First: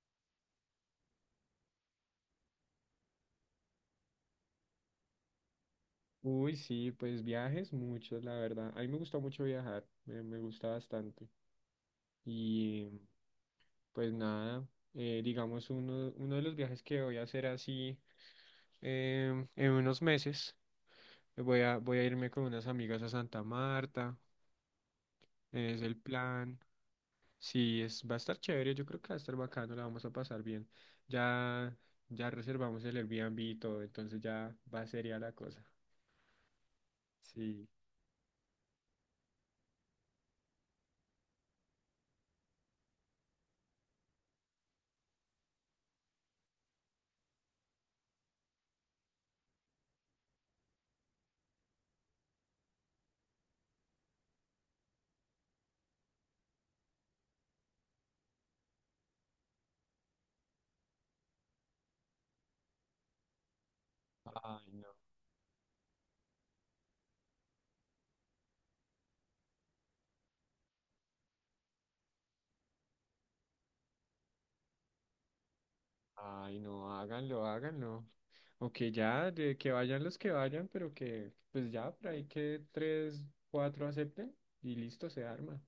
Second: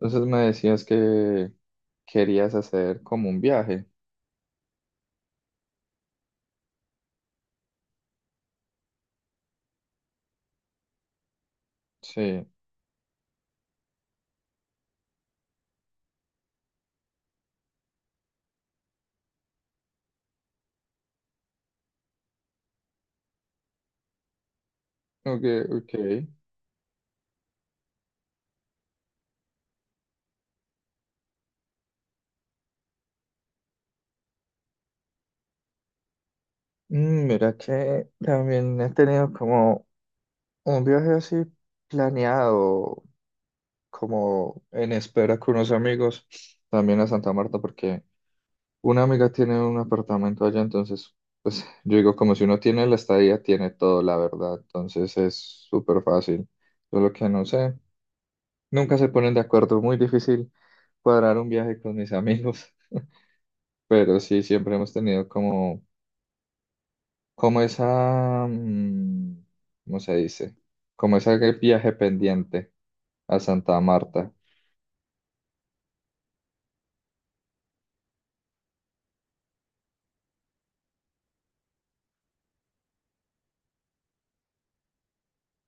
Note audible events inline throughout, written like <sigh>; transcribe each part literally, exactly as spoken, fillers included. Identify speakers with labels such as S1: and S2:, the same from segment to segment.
S1: Entonces me decías que querías hacer como un viaje.
S2: Uy, sí, pues viajes muchos, la verdad. A mí me gusta mucho viajar, me, me gusta bastante.
S1: Sí,
S2: Y pues nada, eh, digamos, uno, uno de los viajes que voy a hacer así em, en unos meses, voy a, voy a irme con unas amigas a Santa Marta,
S1: ok,
S2: es
S1: ok.
S2: el plan. Sí, es, va a estar chévere, yo creo que va a estar bacano, la vamos a pasar bien. Ya, ya reservamos el Airbnb y todo, entonces ya va seria la cosa.
S1: Mm, Mira
S2: Sí.
S1: que también he tenido como un viaje así planeado, como en espera con unos amigos, también a Santa Marta, porque una amiga tiene un apartamento allá. Entonces, pues yo digo, como si uno tiene la estadía, tiene todo, la verdad. Entonces es súper fácil. Solo que no sé, nunca se ponen de acuerdo, muy difícil cuadrar un viaje con mis amigos. Pero sí,
S2: Ay,
S1: siempre hemos
S2: no,
S1: tenido como, como esa, mm, ¿cómo se dice? Como ese viaje pendiente a Santa Marta.
S2: ay, no, háganlo, háganlo. O que ya, de que vayan los que vayan, pero que pues ya por ahí que tres, cuatro acepten y listo, se arma.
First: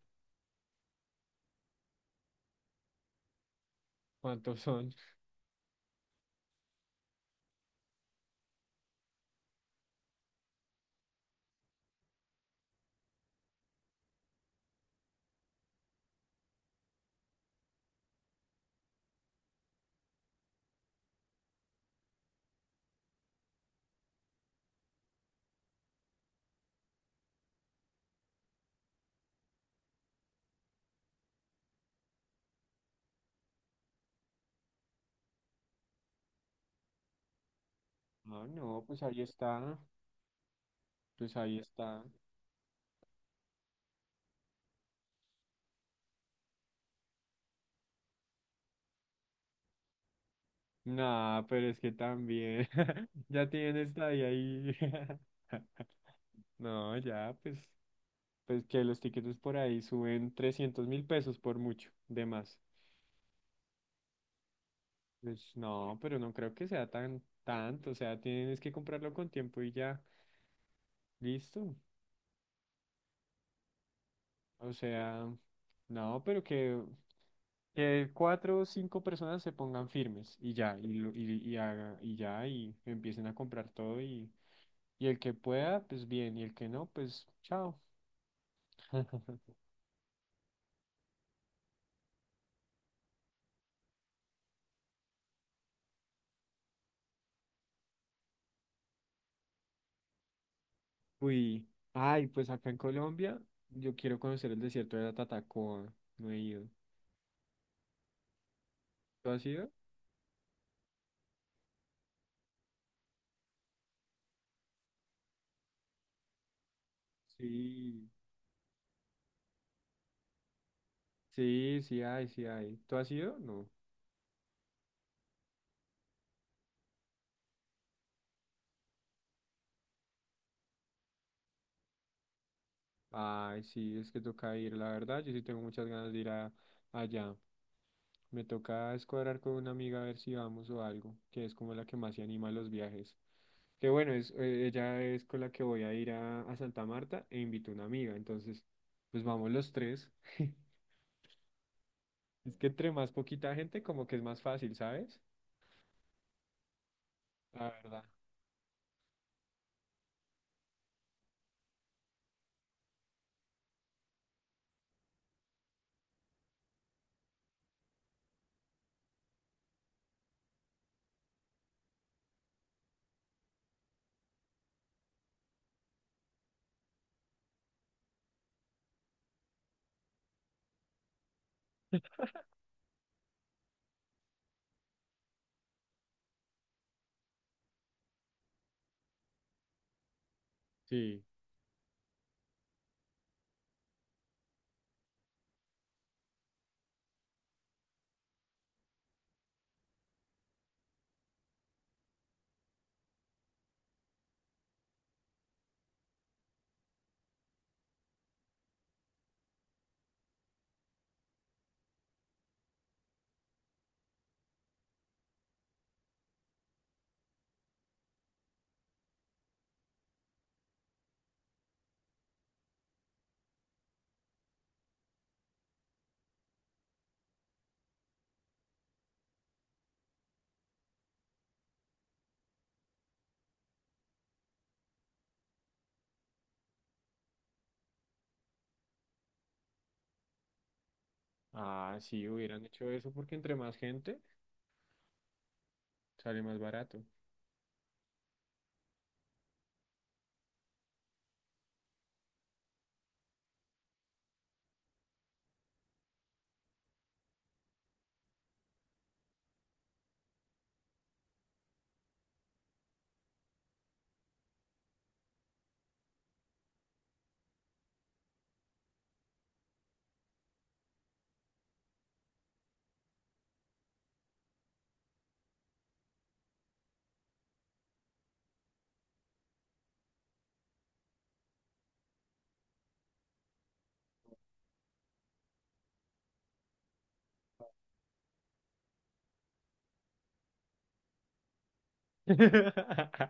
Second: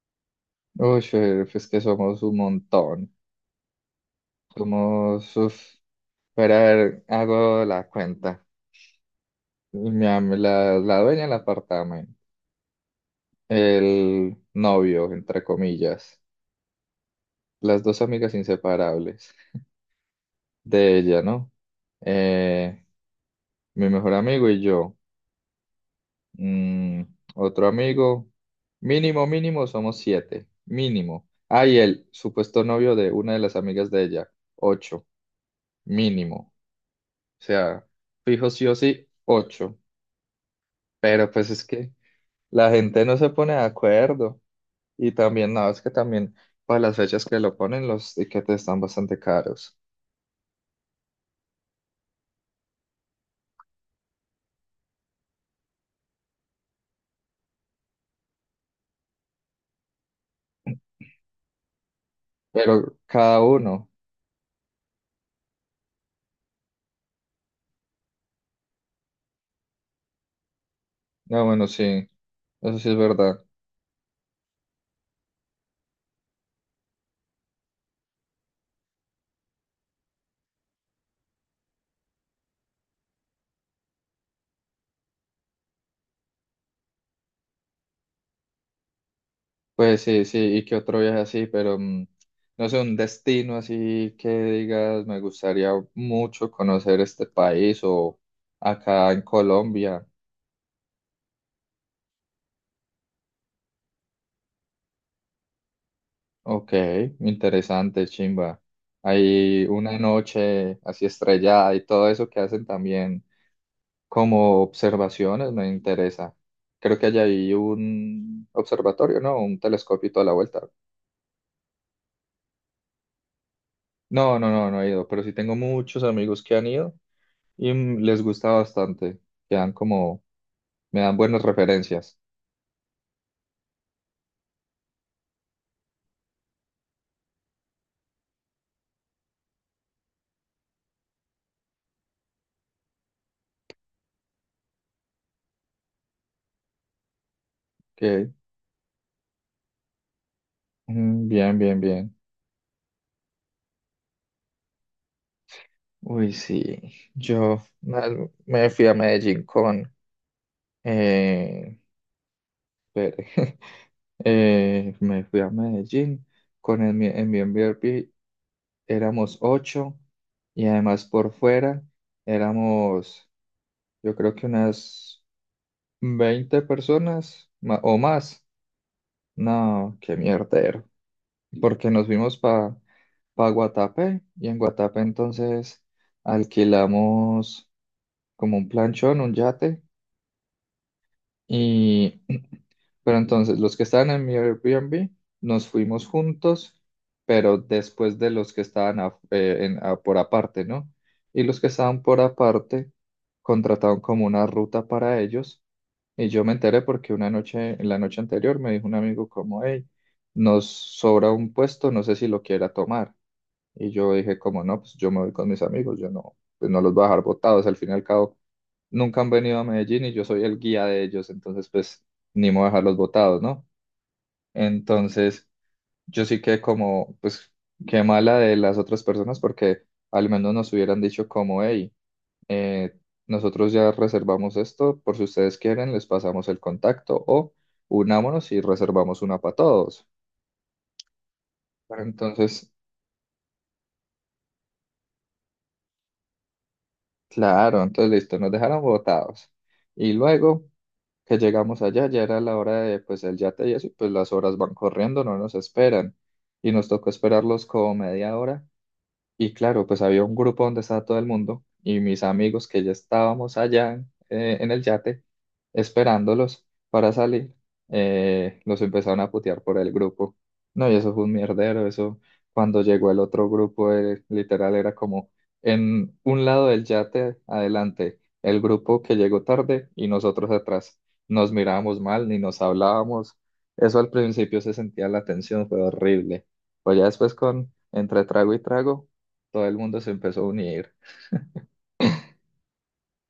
S1: Uy, eh, es que somos un montón.
S2: ¿Cuántos son?
S1: Somos, uf, pero a ver, hago la cuenta. Mi am- la, la dueña del apartamento, el novio, entre comillas, las dos amigas inseparables de ella, ¿no? Eh, Mi mejor amigo y yo. Mm, Otro amigo. Mínimo, mínimo, somos siete. Mínimo. Ah, y el supuesto novio de una de las amigas de ella. Ocho. Mínimo. O sea,
S2: Ah,
S1: fijo sí o
S2: no, pues
S1: sí,
S2: ahí
S1: ocho.
S2: está,
S1: Pero
S2: pues
S1: pues
S2: ahí
S1: es que
S2: está.
S1: la gente no se pone de acuerdo. Y también, no, es que también para las fechas que lo ponen, los tiquetes están bastante caros.
S2: Nah, pero es que también, <laughs> ya tienen esta ahí, ahí. <laughs> No, ya, pues, pues que los tiquetes por ahí suben trescientos mil pesos por mucho, de más.
S1: Pero cada uno.
S2: Pues no, pero no creo que sea tan tanto, o sea, tienes que comprarlo con tiempo y ya,
S1: No, bueno,
S2: listo.
S1: sí. Eso sí es verdad.
S2: O sea, no, pero que, que cuatro o cinco personas se pongan firmes y ya, y, lo- y, y, haga- y ya, y empiecen a comprar todo y, y el que pueda, pues bien, y el que no, pues chao. <laughs>
S1: Pues sí, sí, y que otro viaje así, pero mm, no sé, un destino así que digas, me gustaría mucho conocer este país o acá en Colombia.
S2: Uy, ay, pues acá en Colombia yo quiero conocer el desierto de la Tatacoa, no he ido.
S1: Ok, interesante, chimba.
S2: ¿Tú has
S1: Hay
S2: ido?
S1: una noche así estrellada y todo eso que hacen también como observaciones, me interesa. Creo que allá hay
S2: Sí.
S1: un observatorio, ¿no? Un telescopio y toda la vuelta.
S2: Sí, sí hay, sí hay. ¿Tú has ido? No.
S1: No, no, no, no he ido, pero sí tengo muchos amigos que han ido y mm, les gusta bastante. Quedan como, me dan buenas referencias.
S2: Ay, sí, es que toca ir, la verdad, yo sí tengo muchas ganas de ir a, allá. Me toca escuadrar con una amiga a ver si vamos o algo, que es como la que más se anima a los viajes. Que bueno, es, eh, ella es con la que voy a ir a, a Santa Marta e invito a una amiga.
S1: Ok.
S2: Entonces, pues vamos los tres.
S1: Mm, Bien, bien, bien.
S2: Es que entre más poquita gente, como que es más fácil, ¿sabes?
S1: Uy, sí. Yo
S2: La verdad.
S1: na- me fui a Medellín con... Eh, espere. <laughs> Eh, me fui a Medellín con el, mi- en mi Airbnb. Éramos ocho y además por fuera éramos, yo creo que unas veinte personas ma- o más. No, qué mierdero. Porque nos fuimos para para Guatapé y en Guatapé entonces alquilamos como un planchón, un yate
S2: Sí.
S1: y <clears throat> pero entonces los que estaban en mi Airbnb nos fuimos juntos, pero después de los que estaban af- eh, en- a- por aparte, ¿no? Y los que estaban por aparte contrataron como una ruta para ellos y yo me enteré porque una noche, en la noche anterior me dijo un amigo como, hey, nos sobra un puesto, no sé si lo quiera tomar. Y yo dije, como no, pues yo me voy con mis amigos, yo no, pues no los voy a dejar botados. Al fin y al cabo, nunca han venido a Medellín y yo soy el guía de ellos, entonces pues ni me voy a dejarlos botados, ¿no? Entonces yo sí que como, pues qué mala de las otras personas porque al menos nos hubieran dicho como, hey, eh, nosotros ya reservamos esto, por si ustedes quieren, les pasamos el contacto o unámonos y reservamos una para todos.
S2: Ah, sí, hubieran
S1: Entonces,
S2: hecho eso porque entre más gente sale más barato.
S1: claro, entonces listo, nos dejaron botados. Y luego... que llegamos allá, ya era la hora de pues el yate y eso, y pues las horas van corriendo, no nos esperan. Y nos tocó esperarlos como media hora y claro, pues había un grupo donde estaba todo el mundo y mis amigos que ya estábamos allá en, eh, en el yate esperándolos para salir, eh, los empezaron a putear por el grupo. No, y eso fue un mierdero, eso cuando llegó el otro grupo, eh, literal era como en un lado del yate adelante, el grupo que llegó tarde y nosotros atrás. Nos mirábamos mal, ni nos hablábamos. Eso al principio se sentía la tensión, fue horrible. Pues ya después con entre trago y trago todo el mundo se empezó a unir.
S2: <laughs>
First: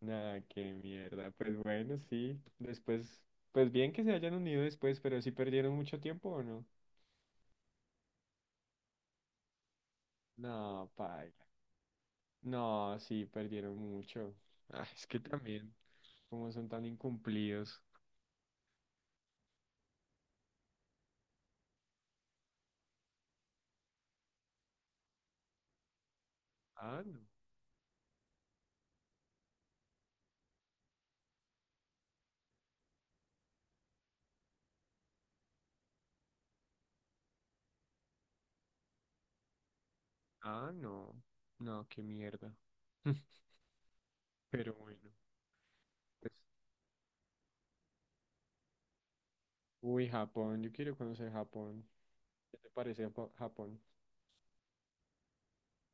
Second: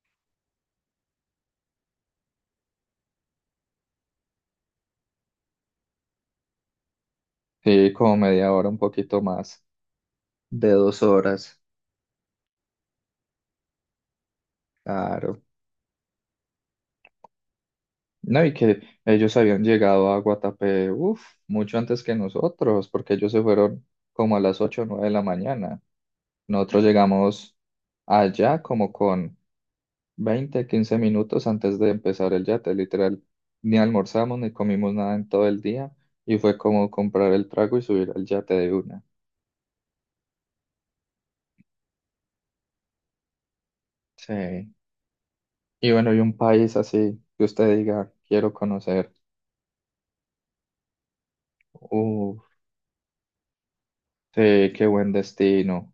S2: Nada, qué mierda. Pues bueno, sí. Después, pues bien que se hayan unido después, pero si perdieron mucho tiempo o no.
S1: Sí, como media hora, un poquito más de
S2: No,
S1: dos
S2: paila.
S1: horas,
S2: No, sí, perdieron mucho. Ah, es que
S1: claro.
S2: también, como son tan incumplidos.
S1: No, y que ellos habían llegado a Guatapé, uff, mucho antes que nosotros, porque ellos se fueron como a las ocho o nueve de la mañana. Nosotros
S2: Ah, no.
S1: llegamos allá como con veinte quince minutos antes de empezar el yate, literal. Ni almorzamos ni comimos nada en todo el día y fue como comprar el trago y subir al yate de una.
S2: Ah, no. No, qué mierda. <laughs>
S1: Sí.
S2: Pero bueno.
S1: Y bueno, y
S2: Pues,
S1: un país así que usted diga, quiero conocer.
S2: uy, Japón, yo quiero conocer Japón.
S1: Uf,
S2: ¿Qué te parece Japo- Japón?
S1: sí, qué buen destino.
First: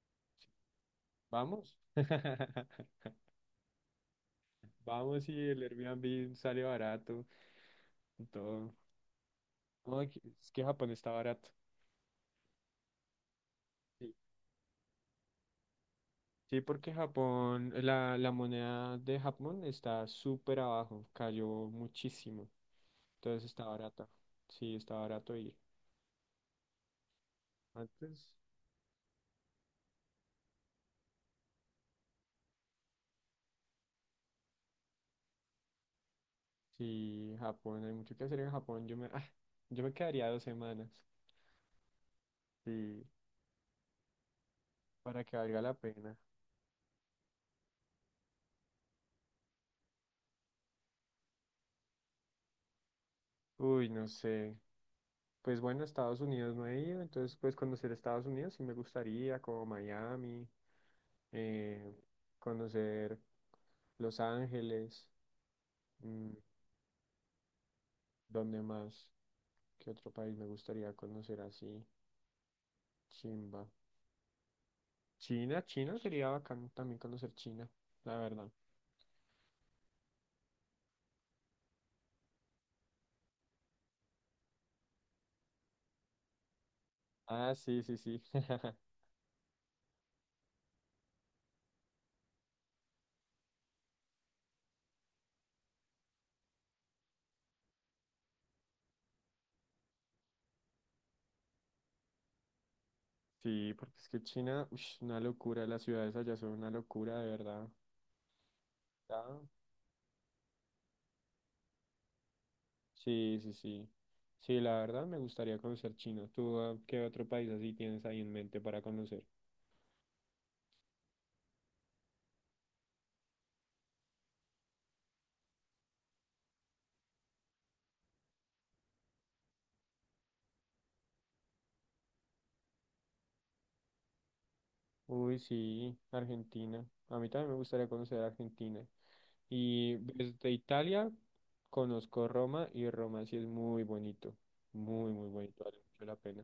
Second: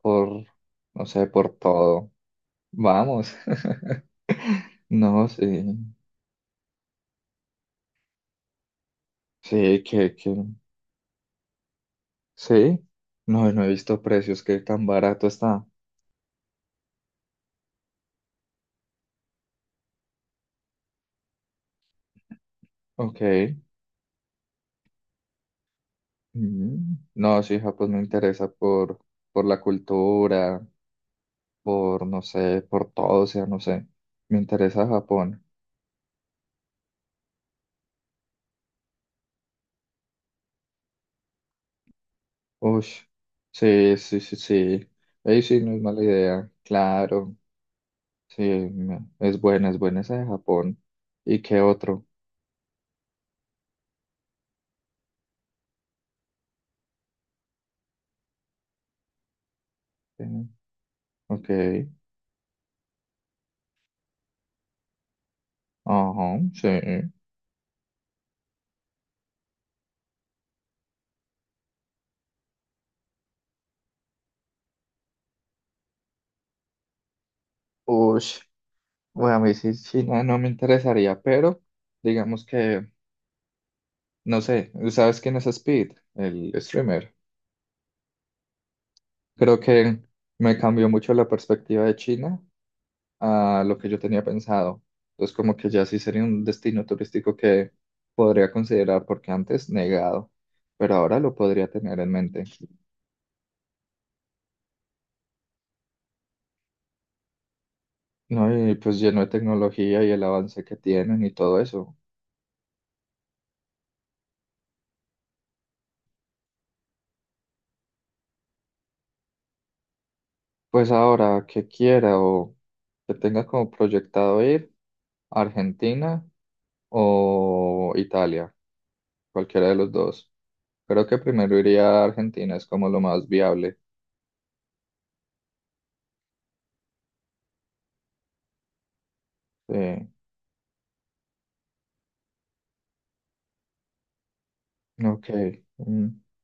S1: Por, no sé, por
S2: ¿Vamos?
S1: todo.
S2: <laughs>
S1: Vamos. <laughs> No,
S2: Vamos y
S1: sí.
S2: el Airbnb sale barato y todo.
S1: Sí,
S2: No, es
S1: que,
S2: que
S1: que,
S2: es que Japón está barato.
S1: sí. No, no he visto
S2: Sí,
S1: precios, que tan barato está.
S2: sí, porque Japón, la, la moneda de Japón está súper abajo, cayó muchísimo. Entonces
S1: Ok.
S2: está barato. Sí, está barato ir.
S1: Mm. No, sí, Japón me
S2: Antes,
S1: interesa por, por, la cultura, por, no sé, por todo, o sea, no sé. Me interesa Japón.
S2: sí, Japón, hay mucho que hacer en Japón. Yo me, ah, yo me quedaría dos semanas.
S1: Uy,
S2: Sí,
S1: sí, sí, sí, sí.
S2: para que
S1: Ahí sí
S2: valga
S1: no
S2: la
S1: es mala
S2: pena.
S1: idea. Claro, sí, me- es buena, es buena esa de Japón. ¿Y qué otro?
S2: Uy, no sé. Pues bueno, Estados Unidos no he ido, entonces pues conocer Estados Unidos sí me gustaría, como
S1: Eh,
S2: Miami,
S1: Ok,
S2: eh, conocer Los Ángeles, mm,
S1: ajá, sí.
S2: ¿dónde más? ¿Qué otro país me gustaría conocer así? Chimba. China, China sería bacán también conocer China, la
S1: Uy,
S2: verdad.
S1: bueno, a mí sí, China no no me interesaría, pero digamos que, no sé, ¿sabes quién es Speed? El streamer.
S2: Ah, sí, sí, sí. <laughs>
S1: Creo que me cambió mucho la perspectiva de China a lo que yo tenía pensado. Entonces, como que ya sí sería un destino turístico que podría considerar, porque antes negado, pero ahora lo podría tener en mente.
S2: Sí, porque es que China, ush, una locura, las ciudades allá son una locura, de verdad.
S1: No, y pues lleno de
S2: Ah,
S1: tecnología y el avance que tienen y todo eso.
S2: sí, sí, sí. Sí, la verdad me gustaría conocer China. ¿Tú ah, qué otro país así tienes ahí en mente para conocer?
S1: Pues ahora que quiera o que tenga como proyectado ir a Argentina o Italia, cualquiera de los dos. Creo que primero iría a Argentina, es como lo más viable.
S2: Uy, sí, Argentina. A mí también me gustaría conocer Argentina. Y
S1: Sí,
S2: desde Italia conozco Roma y Roma sí es muy bonito. Muy,
S1: ok.
S2: muy bonito, vale mucho
S1: Mm.
S2: la pena.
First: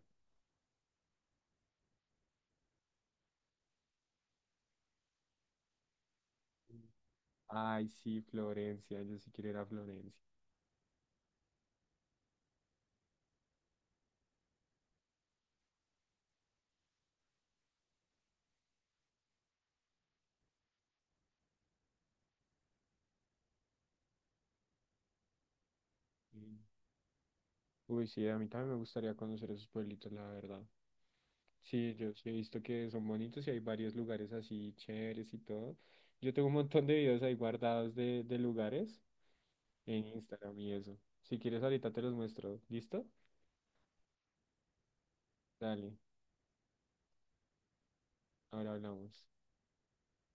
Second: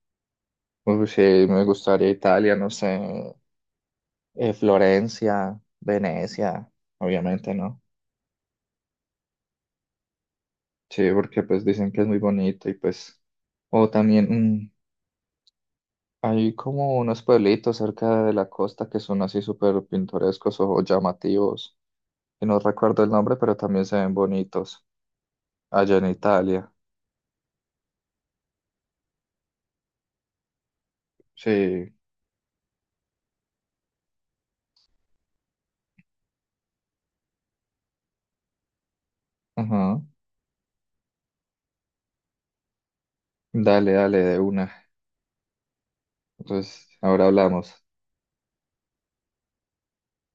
S1: Uy, pues, sí, me gustaría Italia, no sé, eh, Florencia, Venecia, obviamente, ¿no?
S2: Ay, sí, Florencia, yo sí quiero ir a Florencia.
S1: Sí, porque pues dicen que es muy bonito y pues, o también mm, hay como unos pueblitos cerca de la costa que son así súper pintorescos o llamativos, y no recuerdo el nombre, pero también se ven bonitos allá en
S2: Sí.
S1: Italia.
S2: Uy, sí, a mí también me gustaría conocer esos pueblitos, la verdad.
S1: Sí,
S2: Sí, yo sí he visto que son bonitos y hay varios lugares así chéveres y todo. Yo tengo un montón de videos ahí guardados de, de lugares
S1: ajá,
S2: en Instagram y eso. Si quieres, ahorita te los muestro. ¿Listo?
S1: Dale, dale, de una.
S2: Dale,
S1: Entonces, ahora hablamos.
S2: ahora hablamos.